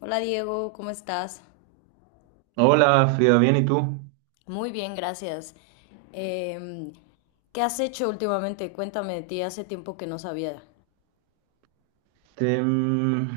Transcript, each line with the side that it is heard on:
left: Hola Diego, ¿cómo estás?
right: Hola, Frida, bien, ¿y tú?
left: Muy bien, gracias. Em, ¿Qué has hecho últimamente? Cuéntame de ti, hace tiempo que no sabía
right: Te, mm,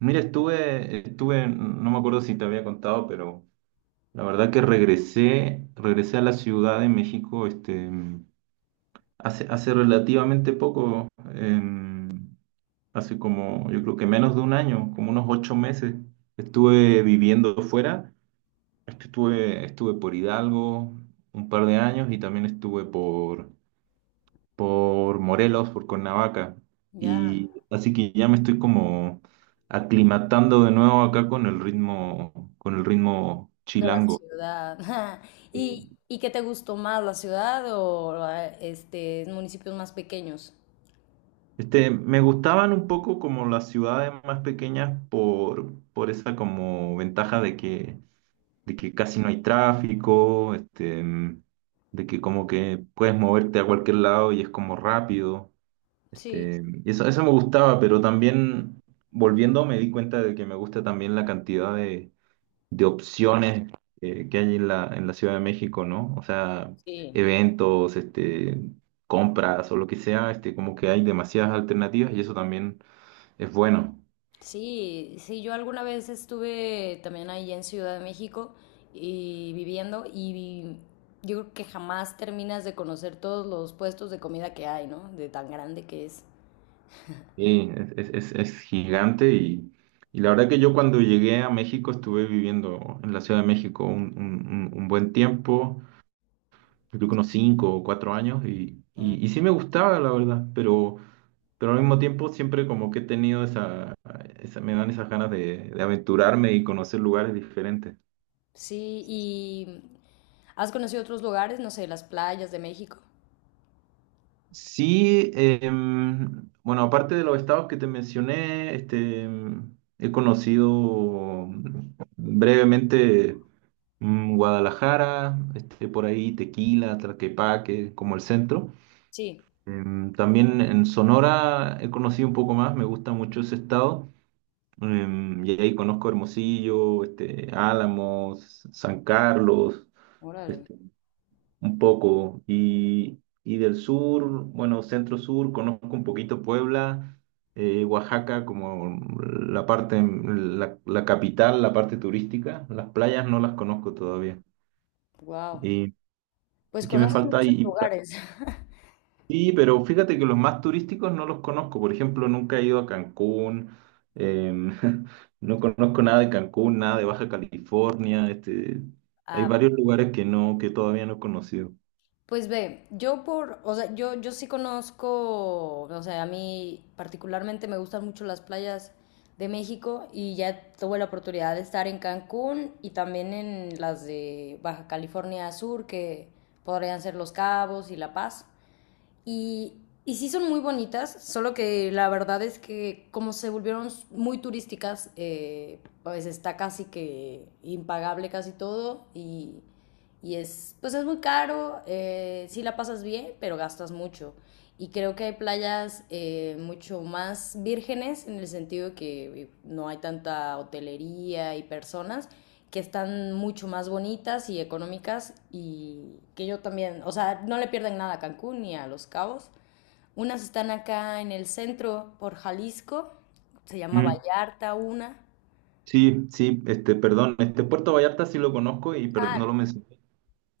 right: Mira, estuve, no me acuerdo si te había contado, pero la verdad que regresé a la Ciudad de México, hace relativamente poco, em, hace como, yo creo que menos de un año, como unos 8 meses, estuve viviendo fuera, estuve por Hidalgo un par de años y también estuve por Morelos, por Cuernavaca.
left: ya
right: Y así que ya me estoy como aclimatando de nuevo acá con el ritmo,
left: de la
right: chilango.
left: ciudad. ¿Y qué te gustó más, la ciudad o municipios más pequeños?
right: Me gustaban un poco como las ciudades más pequeñas por esa como ventaja de que casi no hay tráfico, de que como que puedes moverte a cualquier lado y es como rápido.
left: Sí,
right: Y eso me gustaba, pero también volviendo me di cuenta de que me gusta también la cantidad de opciones que hay en la Ciudad de México, ¿no? O sea,
left: sí,
right: eventos, compras o lo que sea, como que hay demasiadas alternativas y eso también es bueno.
left: sí, yo alguna vez estuve también ahí en Ciudad de México y yo creo que jamás terminas de conocer todos los puestos de comida que hay, ¿no? De tan grande que es.
right: Sí, es gigante y la verdad que yo cuando llegué a México estuve viviendo en la Ciudad de México un buen tiempo. Yo creo que unos 5 o 4 años y sí me gustaba, la verdad, pero al mismo tiempo siempre como que he tenido esa me dan esas ganas de aventurarme y conocer lugares diferentes.
left: Sí, ¿y has conocido otros lugares? No sé, las playas de México.
right: Sí, bueno, aparte de los estados que te mencioné, he conocido brevemente Guadalajara, por ahí Tequila, Tlaquepaque, como el centro.
left: Sí,
right: También en Sonora he conocido un poco más, me gusta mucho ese estado. Y ahí conozco Hermosillo, Álamos, San Carlos,
left: órale,
right: este, un poco. Y del sur, bueno, centro sur, conozco un poquito Puebla, Oaxaca como la parte, la capital, la parte turística. Las playas no las conozco todavía.
left: wow.
right: ¿Y, y
left: Pues
right: qué me
left: conoces
right: falta?
left: muchos lugares.
right: Sí, pero fíjate que los más turísticos no los conozco. Por ejemplo, nunca he ido a Cancún, em, no conozco nada de Cancún, nada de Baja California. Hay
left: Ah, bueno.
right: varios lugares que no, que todavía no he conocido.
left: Pues ve, yo por, o sea, yo sí conozco, o sea, a mí particularmente me gustan mucho las playas de México y ya tuve la oportunidad de estar en Cancún y también en las de Baja California Sur, que podrían ser Los Cabos y La Paz. Y, y sí son muy bonitas, solo que la verdad es que como se volvieron muy turísticas, pues está casi que impagable casi todo y es, pues es muy caro, sí la pasas bien, pero gastas mucho. Y creo que hay playas mucho más vírgenes en el sentido que no hay tanta hotelería y personas que están mucho más bonitas y económicas y que yo también, o sea, no le pierden nada a Cancún ni a Los Cabos. Unas están acá en el centro por Jalisco, se llama
right: Mm.
left: Vallarta una.
right: Sí, sí, perdón, Puerto Vallarta sí lo conozco y no lo
left: Ah,
right: mencioné.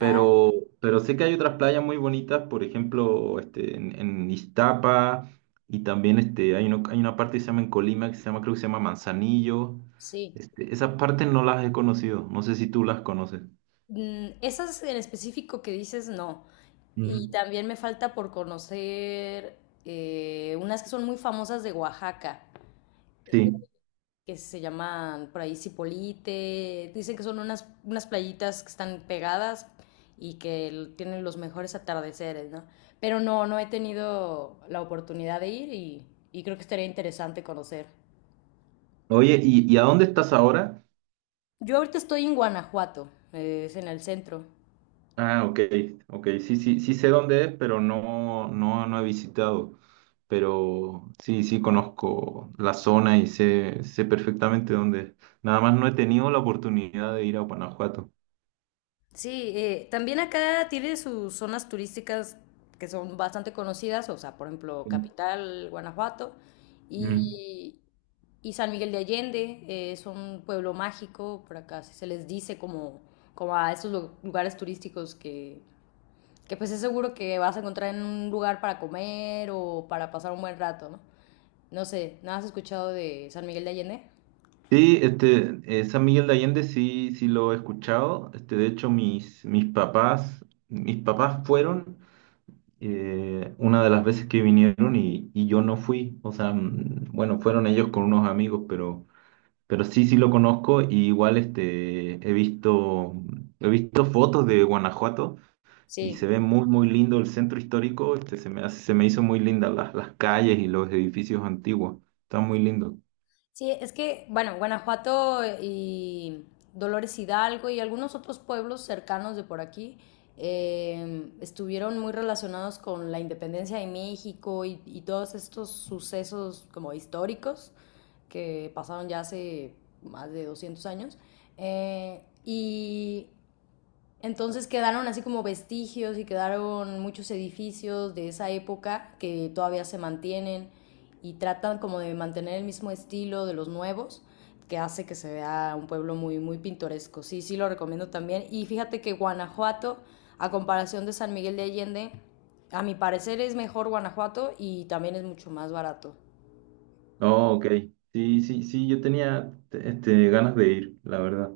left: ah,
right: pero sé que hay otras playas muy bonitas, por ejemplo, en Iztapa, y también hay una parte que se llama en Colima, que se llama, creo que se llama Manzanillo.
left: sí.
right: Esas partes no las he conocido, no sé si tú las conoces.
left: Mm, esas en específico que dices, no. Y
right: Mm.
left: también me falta por conocer unas que son muy famosas de Oaxaca, eh,
right: Sí.
left: que se llaman por ahí Cipolite. Dicen que son unas playitas que están pegadas y que tienen los mejores atardeceres, ¿no? Pero no, no he tenido la oportunidad de ir y creo que estaría interesante conocer.
right: Oye, ¿y a dónde estás ahora?
left: Yo ahorita estoy en Guanajuato, es en el centro.
right: Ah, ok, ok, sí, sí, sí sé dónde es, pero no, no, no he visitado. Pero sí, sí conozco la zona y sé perfectamente dónde es. Nada más no he tenido la oportunidad de ir a Guanajuato.
left: Sí, también acá tiene sus zonas turísticas que son bastante conocidas, o sea, por ejemplo, Capital, Guanajuato
right: Mm.
left: y, y San Miguel de Allende, es un pueblo mágico, por acá se les dice como, como a estos lugares turísticos que pues es seguro que vas a encontrar en un lugar para comer o para pasar un buen rato, ¿no? No sé, ¿no has escuchado de San Miguel de Allende?
right: Sí, San Miguel de Allende sí, sí lo he escuchado. De hecho, mis papás fueron una de las veces que vinieron y yo no fui. O sea, bueno, fueron ellos con unos amigos, pero sí, sí lo conozco. Y igual he visto fotos de Guanajuato y se
left: Sí.
right: ve muy, muy lindo el centro histórico. Se me hizo muy linda las calles y los edificios antiguos. Está muy lindo.
left: Sí, es que, bueno, Guanajuato y Dolores Hidalgo y algunos otros pueblos cercanos de por aquí estuvieron muy relacionados con la independencia de México y todos estos sucesos como históricos que pasaron ya hace más de 200 años. Y entonces quedaron así como vestigios y quedaron muchos edificios de esa época que todavía se mantienen y tratan como de mantener el mismo estilo de los nuevos que hace que se vea un pueblo muy muy pintoresco. Sí, sí lo recomiendo también y fíjate que Guanajuato a comparación de San Miguel de Allende, a mi parecer es mejor Guanajuato y también es mucho más barato.
right: Oh, ok. Sí, sí, sí, yo tenía ganas de ir, la verdad.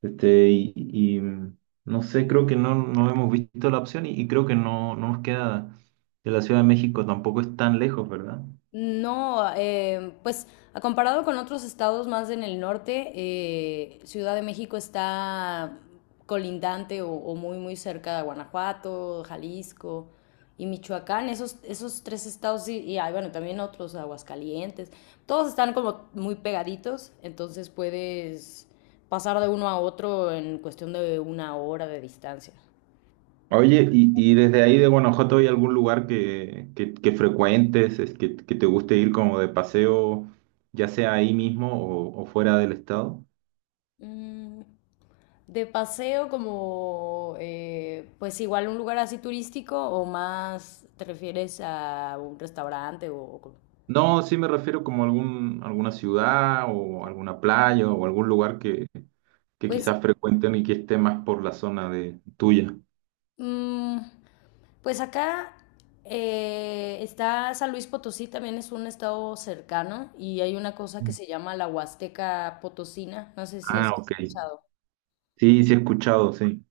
right: Este, y, y, mm, no sé, creo que no, no hemos visto la opción y creo que no, no nos queda de la Ciudad de México, tampoco es tan lejos, ¿verdad?
left: No, pues a comparado con otros estados más en el norte, Ciudad de México está colindante o muy muy cerca de Guanajuato, Jalisco y Michoacán. Esos tres estados y hay, bueno, también otros, Aguascalientes. Todos están como muy pegaditos, entonces puedes pasar de uno a otro en cuestión de una hora de distancia.
right: Oye, y desde ahí de Guanajuato, ¿hay algún lugar que frecuentes, es que te guste ir como de paseo, ya sea ahí mismo o fuera del estado?
left: Mm, de paseo como, pues igual un lugar así turístico o más te refieres a un restaurante
right: No, sí me refiero como algún, alguna ciudad o alguna playa o algún lugar que
left: Pues,
right: quizás frecuenten y que esté más por la zona de tuya.
left: mm, pues acá está San Luis Potosí, también es un estado cercano y hay una cosa que
right: Mm.
left: se llama la Huasteca Potosina, no sé si has
right: Ah, ok.
left: escuchado.
right: Sí, sí he escuchado, sí.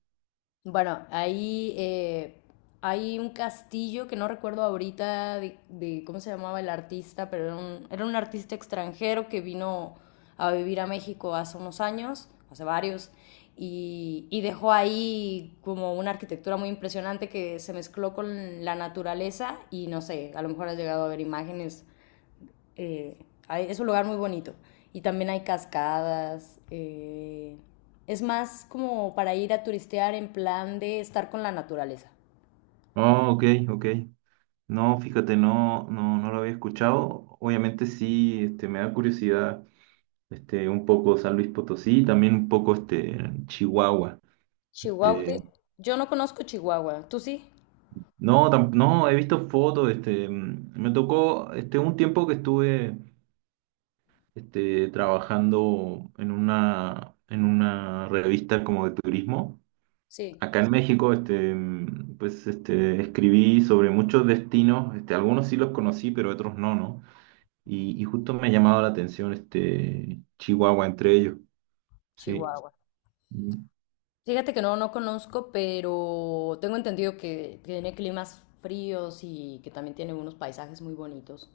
left: Bueno, ahí hay un castillo que no recuerdo ahorita de cómo se llamaba el artista, pero era un artista extranjero que vino a vivir a México hace unos años, hace varios, y dejó ahí como una arquitectura muy impresionante que se mezcló con la naturaleza y no sé, a lo mejor has llegado a ver imágenes eh, es un lugar muy bonito. Y también hay cascadas. Es más como para ir a turistear en plan de estar con la naturaleza.
right: Oh, ok, ok. No, fíjate, no, no, no lo había escuchado. Obviamente sí, me da curiosidad, un poco San Luis Potosí, también un poco Chihuahua.
left: Chihuahua.
right: Este,
left: Yo no conozco Chihuahua. ¿Tú sí?
right: no, no, he visto fotos, me tocó, un tiempo que estuve, trabajando en una, revista como de turismo.
left: Sí,
right: Acá en México, pues, escribí sobre muchos destinos, algunos sí los conocí, pero otros no, ¿no? Y justo me ha llamado la atención, Chihuahua entre ellos, sí,
left: Chihuahua.
right: mm,
left: Fíjate que no, no conozco, pero tengo entendido que tiene climas fríos y que también tiene unos paisajes muy bonitos.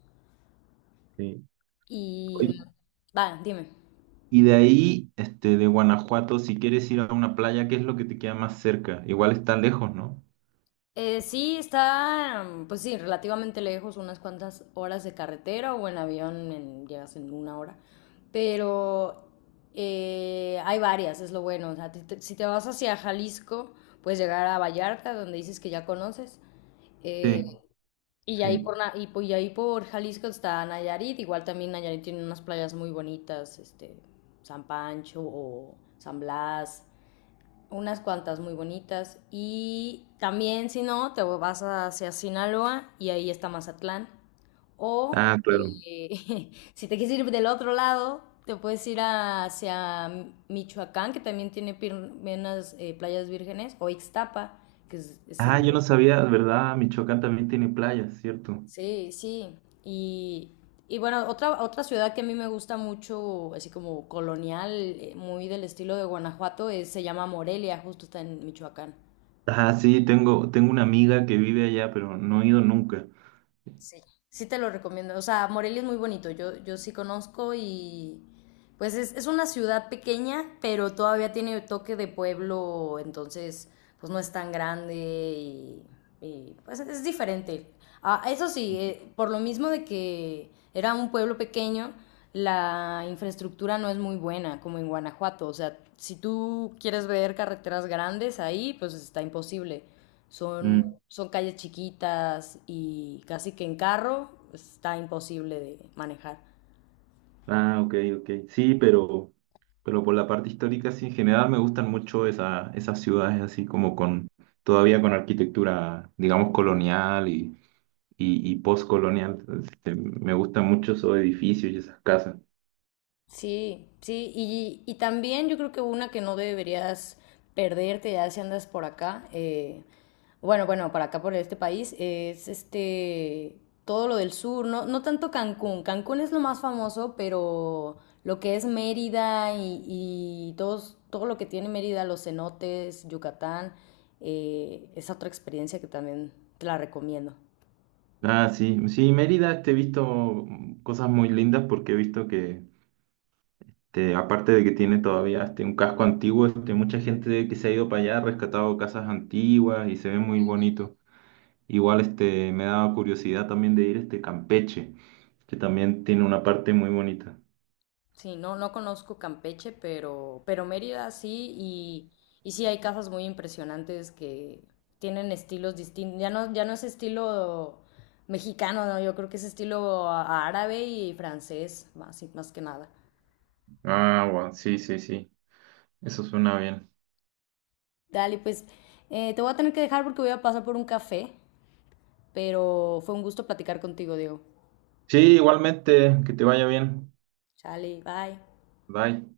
right: sí.
left: Y
right: Oye,
left: va, dime.
right: y de ahí, de Guanajuato, si quieres ir a una playa, ¿qué es lo que te queda más cerca? Igual está lejos, ¿no?
left: Sí, está, mm, pues sí, relativamente lejos, unas cuantas horas de carretera o en avión llegas en una hora, pero hay varias, es lo bueno. O sea, si te vas hacia Jalisco, puedes llegar a Vallarta, donde dices que ya conoces, eh,
right: Sí,
left: y ahí
right: sí.
left: por, y ahí por Jalisco está Nayarit, igual también Nayarit tiene unas playas muy bonitas, este, San Pancho o San Blas, unas cuantas muy bonitas. Y también, si no, te vas hacia Sinaloa y ahí está Mazatlán. O
right: Ah, claro.
left: si te quieres ir del otro lado, te puedes ir hacia Michoacán, que también tiene unas playas vírgenes, o Ixtapa, que es
right: Ah,
left: en...
right: yo no sabía, ¿verdad? Michoacán también tiene playas, ¿cierto?
left: Sí, sí. Y bueno, otra ciudad que a mí me gusta mucho, así como colonial, muy del estilo de Guanajuato, se llama Morelia, justo está en Michoacán.
right: Ah, sí, tengo una amiga que vive allá, pero no he ido nunca.
left: Sí. Sí te lo recomiendo. O sea, Morelia es muy bonito. Yo sí conozco y pues es una ciudad pequeña, pero todavía tiene toque de pueblo, entonces pues no es tan grande y, pues es diferente. Ah, eso sí, por lo mismo de que era un pueblo pequeño, la infraestructura no es muy buena como en Guanajuato. O sea, si tú quieres ver carreteras grandes ahí, pues está imposible.
right: Mm.
left: Son calles chiquitas y casi que en carro está imposible de manejar.
right: Ah, ok, ok. Sí, pero por la parte histórica, sí, en general me gustan mucho esa, esas ciudades así como con, todavía con arquitectura, digamos, colonial y postcolonial. Me gustan mucho esos edificios y esas casas.
left: Sí, sí, y también yo creo que una que no deberías perderte ya si andas por acá, bueno, para acá por este país, es este, todo lo del sur, no, no tanto Cancún, Cancún es lo más famoso, pero lo que es Mérida y todos, todo lo que tiene Mérida, los cenotes, Yucatán, es otra experiencia que también te la recomiendo.
right: Ah, sí, sí, Mérida, he visto cosas muy lindas porque he visto que, aparte de que tiene todavía un casco antiguo, mucha gente que se ha ido para allá ha rescatado casas antiguas y se ve muy bonito. Igual me daba curiosidad también de ir a Campeche, que también tiene una parte muy bonita.
left: Sí, no, no conozco Campeche, pero Mérida sí, y sí hay casas muy impresionantes que tienen estilos distintos. Ya no, ya no es estilo mexicano, no, yo creo que es estilo árabe y francés, más, más que nada.
right: Ah, bueno, sí, sí, sí. Eso suena bien.
left: Dale, pues te voy a tener que dejar porque voy a pasar por un café, pero fue un gusto platicar contigo, Diego.
right: Sí, igualmente, que te vaya bien.
left: Chale, bye.
right: Bye.